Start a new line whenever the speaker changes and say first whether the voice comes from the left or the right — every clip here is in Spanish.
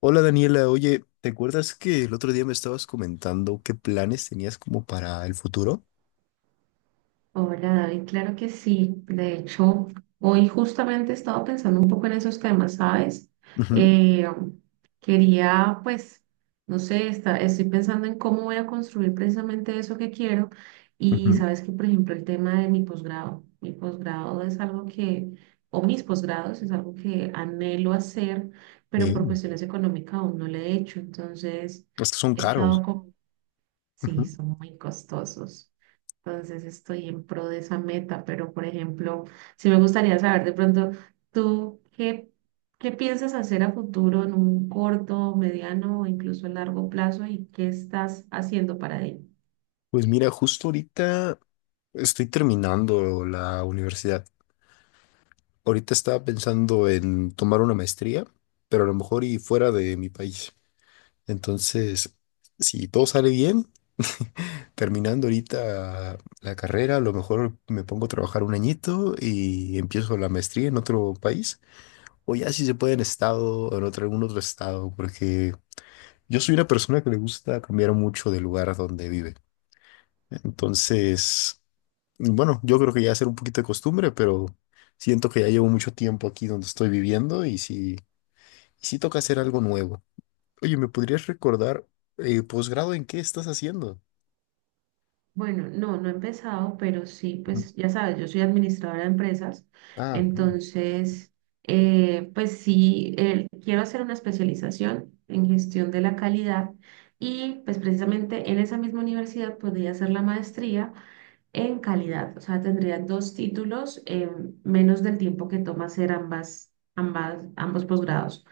left: Hola Daniela, oye, ¿te acuerdas que el otro día me estabas comentando qué planes tenías como para el futuro?
right: Oh, hola David, claro que sí. De hecho, hoy justamente estaba pensando un poco en esos temas, ¿sabes?
left: Ujú,
right: Eh, Quería, pues, no sé, estoy pensando en cómo voy a construir precisamente eso que quiero. Y
left: ujú.
right: sabes que, por ejemplo, el tema de mi posgrado. Mi posgrado es algo que, o mis posgrados es algo que anhelo hacer, pero
left: Eh,
right: por cuestiones económicas aún no lo he hecho. Entonces,
left: es que son
right: he
left: caros.
right: estado con. Sí,
left: Ujú.
right: son muy costosos. Entonces estoy en pro de esa meta, pero por ejemplo, sí me gustaría saber de pronto, ¿tú qué piensas hacer a futuro en un corto, mediano o incluso largo plazo y qué estás haciendo para ello?
left: Pues mira, justo ahorita estoy terminando la universidad. Ahorita estaba pensando en tomar una maestría, pero a lo mejor y fuera de mi país. Entonces, si todo sale bien, terminando ahorita la carrera, a lo mejor me pongo a trabajar un añito y empiezo la maestría en otro país. O ya si se puede en estado o en otro, algún otro estado, porque yo soy una persona que le gusta cambiar mucho del lugar donde vive. Entonces, bueno, yo creo que ya será un poquito de costumbre, pero siento que ya llevo mucho tiempo aquí donde estoy viviendo y sí, toca hacer algo nuevo. Oye, ¿me podrías recordar posgrado en qué estás haciendo?
right: Bueno, no, no he empezado, pero sí,
left: Ujú.
right: pues ya sabes, yo soy administradora de empresas,
left: Ah, ok.
right: entonces, pues sí, quiero hacer una especialización en gestión de la calidad y pues precisamente en esa misma universidad podría hacer la maestría en calidad. O sea, tendría dos títulos en menos del tiempo que toma hacer ambos posgrados.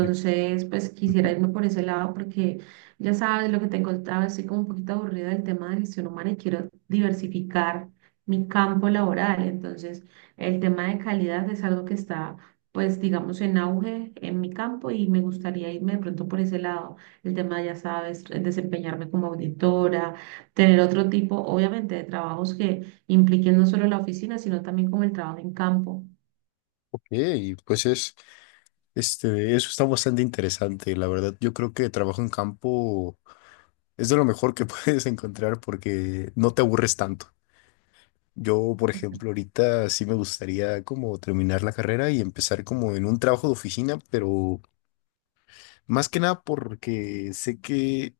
left: Yo-
right: pues quisiera
left: Ujú.
right: irme por ese lado porque ya sabes lo que te contaba, estoy como un poquito aburrida del tema de gestión humana y quiero diversificar mi campo laboral. Entonces, el tema de calidad es algo que está, pues, digamos, en auge en mi campo y me gustaría irme de pronto por ese lado. El tema, ya sabes, desempeñarme como auditora. Tener otro tipo, obviamente, de trabajos que impliquen no solo la oficina, sino también como el trabajo en campo.
left: Ok, pues eso está bastante interesante, la verdad. Yo creo que trabajo en campo. Es de lo mejor que puedes encontrar porque no te aburres tanto. Yo, por ejemplo, ahorita sí me gustaría como terminar la carrera y empezar como en un trabajo de oficina, pero más que nada porque sé que,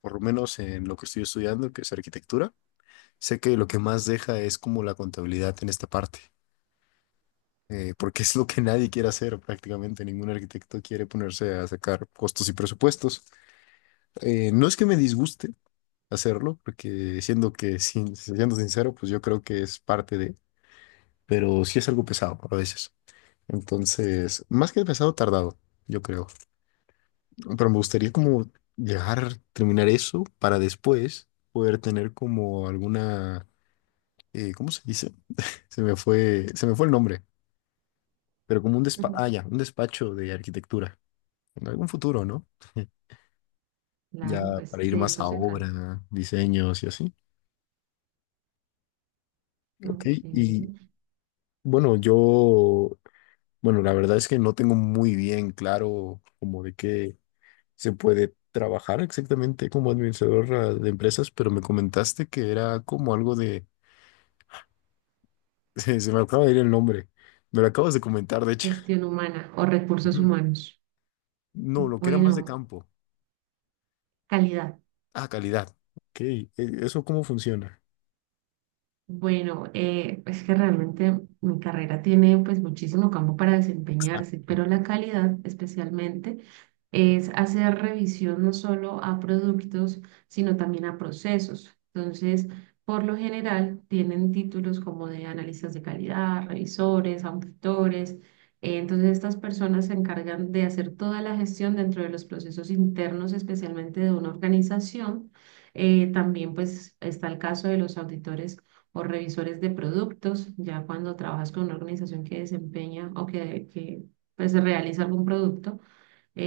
left: por lo menos en lo que estoy estudiando, que es arquitectura, sé que lo que más deja es como la contabilidad en esta parte, porque es lo que nadie quiere hacer prácticamente. Ningún arquitecto quiere ponerse a sacar costos y presupuestos. No es que me disguste hacerlo, porque siendo que, sin, siendo sincero, pues yo creo que es parte de, pero sí es algo pesado a veces. Entonces, más que pesado, tardado, yo creo. Pero me gustaría como llegar, terminar eso para después poder tener como alguna, ¿cómo se dice? Se me fue el nombre, pero como un despacho,
right: Ujú.
left: ah, ya, un despacho de arquitectura. En algún futuro, ¿no? Ya
right: Claro,
left: para
right: pues
left: ir
right: de
left: más
right: eso
left: a
right: se trata.
left: obra, diseños y así. Ok,
right: Ok.
left: y bueno, yo Bueno, la verdad es que no tengo muy bien claro como de qué se puede trabajar exactamente como administrador de empresas, pero me comentaste que era como algo de... Se me acaba de ir el nombre. Me lo acabas de comentar, de hecho.
right: Gestión humana o recursos
left: Ujú.
right: humanos.
left: No, lo que era más de
right: Bueno,
left: campo.
right: calidad.
left: Ah, calidad. Ok, ¿eso cómo funciona?
right: Bueno, es que realmente mi carrera tiene pues muchísimo campo para desempeñarse,
left: Exacto.
right: pero la calidad especialmente es hacer revisión no solo a productos, sino también a procesos. Entonces, por lo general, tienen títulos como de analistas de calidad, revisores, auditores. Entonces, estas personas se encargan de hacer toda la gestión dentro de los procesos internos, especialmente de una organización. También pues está el caso de los auditores o revisores de productos, ya cuando trabajas con una organización que desempeña o que pues, realiza algún producto,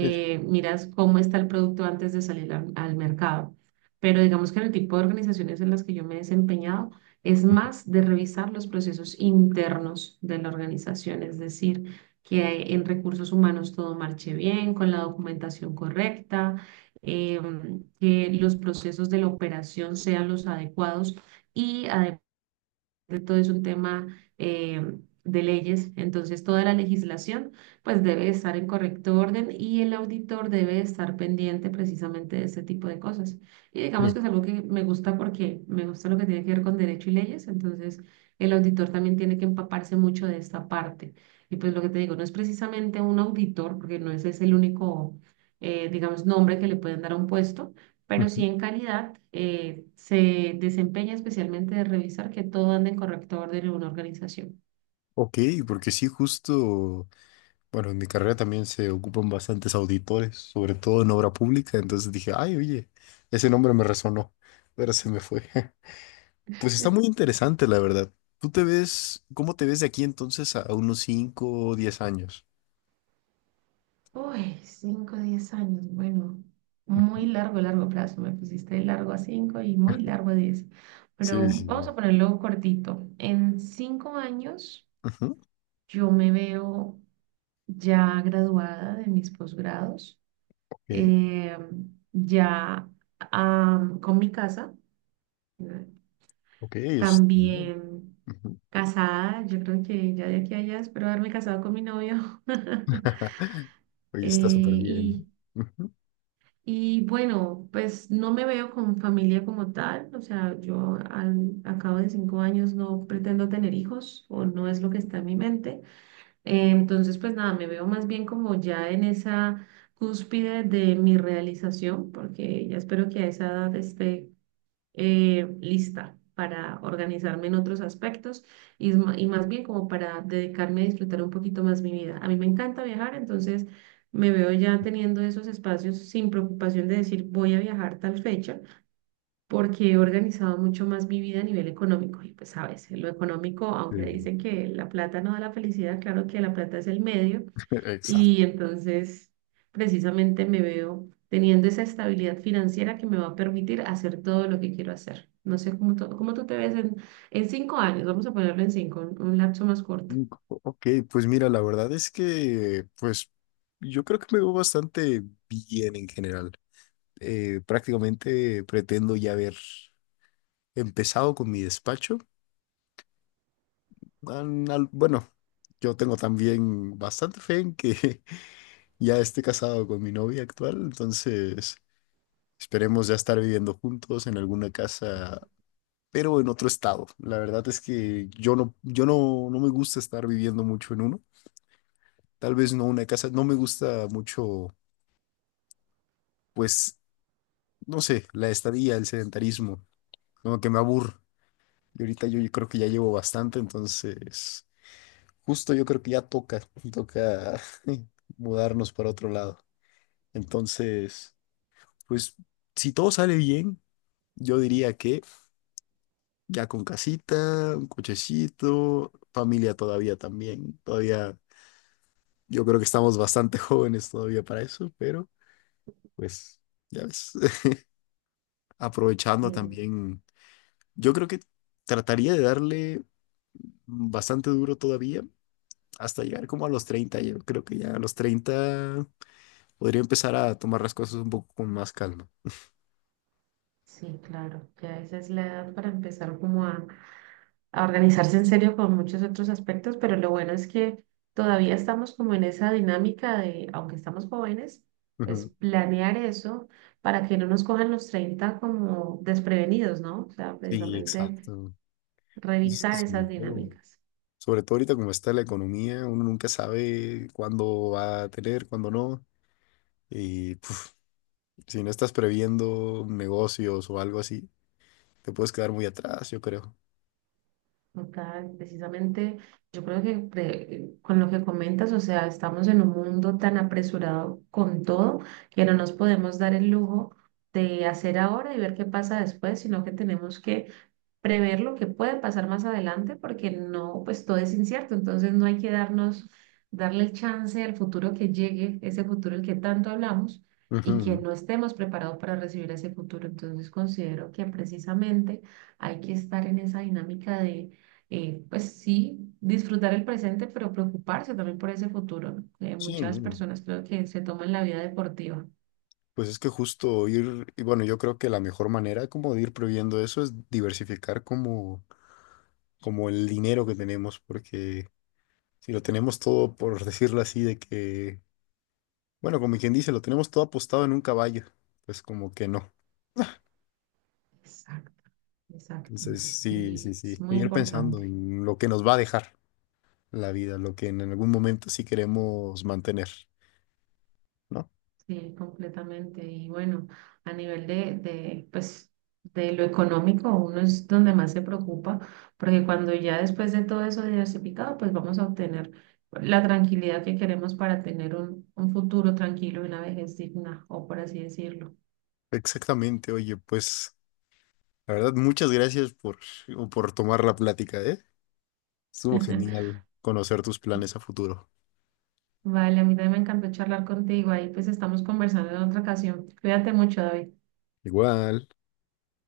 left: Eh,
right: miras cómo está el producto antes de salir al mercado. Pero digamos que en el tipo de organizaciones en las que yo me he desempeñado es más de revisar los procesos internos de la organización, es decir, que en recursos humanos todo marche bien, con la documentación correcta, que los procesos de la operación sean los adecuados y adecuados de todo es un tema eh, de leyes, entonces toda la legislación pues debe estar en correcto orden y el auditor debe estar pendiente precisamente de ese tipo de cosas. Y digamos que es algo que me gusta porque me gusta lo que tiene que ver con derecho y leyes, entonces el auditor también tiene que empaparse mucho de esta parte. Y pues lo que te digo, no es precisamente un auditor, porque no ese es el único, digamos, nombre que le pueden dar a un puesto, pero
left: ujú.
right: sí en calidad, se desempeña especialmente de revisar que todo ande en correcto orden en una organización.
left: Ok, porque sí, justo. Bueno, en mi carrera también se ocupan bastantes auditores, sobre todo en obra pública, entonces dije, ay, oye, ese nombre me resonó, pero se me fue. Pues está muy interesante, la verdad. Cómo te ves de aquí entonces a unos 5 o 10 años?
right: Uy, 5 10 años, bueno, muy largo, largo plazo. Me pusiste de largo a cinco y muy largo a 10,
left: Sí,
right: pero
left: sí,
right: vamos a
left: sí.
right: ponerlo cortito. En 5 años
left: Ujú.
right: yo me veo ya graduada de mis posgrados,
left: Ok,
right: eh, ya con mi casa.
left: ok, está bien.
right: También
left: Ujú.
right: casada, yo creo que ya de aquí a allá espero haberme casado con mi novio.
left: Oye,
right: Eh,
left: está súper
right: y,
left: bien. ¿Eh? Ujú.
right: y bueno, pues no me veo con familia como tal, o sea, yo a cabo de 5 años no pretendo tener hijos o no es lo que está en mi mente. Entonces, pues nada, me veo más bien como ya en esa cúspide de mi realización, porque ya espero que a esa edad esté lista para organizarme en otros aspectos y más bien como para dedicarme a disfrutar un poquito más mi vida. A mí me encanta viajar, entonces me veo ya teniendo esos espacios sin preocupación de decir voy a viajar tal fecha, porque he organizado mucho más mi vida a nivel económico. Y pues a veces lo económico, aunque
left: Sí,
right: dicen que la plata no da la felicidad, claro que la plata es el medio
left: exacto.
right: y entonces, precisamente me veo teniendo esa estabilidad financiera que me va a permitir hacer todo lo que quiero hacer. No sé cómo tú te ves en, 5 años, vamos a ponerlo en cinco, un lapso más corto.
left: Ok, pues mira, la verdad es que, pues, yo creo que me veo bastante bien en general. Prácticamente pretendo ya haber empezado con mi despacho. Bueno, yo tengo también bastante fe en que ya esté casado con mi novia actual, entonces esperemos ya estar viviendo juntos en alguna casa, pero en otro estado. La verdad es que yo no, yo no, no me gusta estar viviendo mucho en uno. Tal vez no una casa, no me gusta mucho, pues, no sé, la estadía, el sedentarismo, como que me aburre. Y ahorita yo creo que ya llevo bastante, entonces justo yo creo que ya toca, toca mudarnos para otro lado. Entonces, pues si todo sale bien, yo diría que ya con casita, un cochecito, familia todavía también, todavía yo creo que estamos bastante jóvenes todavía para eso, pero pues ya ves,
right: Sí,
left: aprovechando también, yo creo que trataría de darle bastante duro todavía hasta llegar como a los 30. Yo creo que ya a los 30 podría empezar a tomar las cosas un poco con más calma.
right: sí, claro, ya esa es la edad para empezar como a organizarse en serio con muchos otros aspectos, pero lo bueno es que todavía estamos como en esa dinámica de, aunque estamos jóvenes, pues
left: Ujú.
right: planear eso para que no nos cojan los 30 como desprevenidos, ¿no? O sea,
left: Sí,
right: precisamente
left: exacto. Pues es que
right: revisar esas dinámicas.
left: sobre todo ahorita como está la economía, uno nunca sabe cuándo va a tener, cuándo no. Y puf, si no estás previendo negocios o algo así, te puedes quedar muy atrás, yo creo.
right: O precisamente yo creo que con lo que comentas, o sea, estamos en un mundo tan apresurado con todo que no nos podemos dar el lujo de hacer ahora y ver qué pasa después, sino que tenemos que prever lo que puede pasar más adelante, porque no, pues todo es incierto, entonces no hay que darle el chance al futuro que llegue, ese futuro del que tanto hablamos, y que
left: Ujú.
right: no estemos preparados para recibir ese futuro. Entonces considero que precisamente hay que estar en esa dinámica de, pues sí, disfrutar el presente, pero preocuparse también por ese futuro, ¿no?
left: Sí,
right: Muchas
left: no.
right: personas creo que se toman la vida deportiva.
left: Pues es que justo ir, y bueno, yo creo que la mejor manera como de ir previendo eso es diversificar como el dinero que tenemos, porque si lo tenemos todo, por decirlo así, de que, bueno, como quien dice, lo tenemos todo apostado en un caballo, pues como que no.
right: Exacto, exacto.
left: Entonces, sí, sí, sí,
right: Es muy
left: ir pensando
right: importante.
left: en lo que nos va a dejar la vida, lo que en algún momento sí queremos mantener, ¿no?
right: Sí, completamente. Y bueno, a nivel de, pues, de lo económico, uno es donde más se preocupa, porque cuando ya después de todo eso diversificado, pues vamos a obtener la tranquilidad que queremos para tener un, futuro tranquilo y una vejez digna, o por así decirlo.
left: Exactamente, oye, pues la verdad, muchas gracias por tomar la plática, ¿eh? Estuvo genial conocer tus planes a futuro.
right: Vale, a mí también me encantó charlar contigo. Ahí pues estamos conversando en otra ocasión. Cuídate mucho, David.
left: Igual.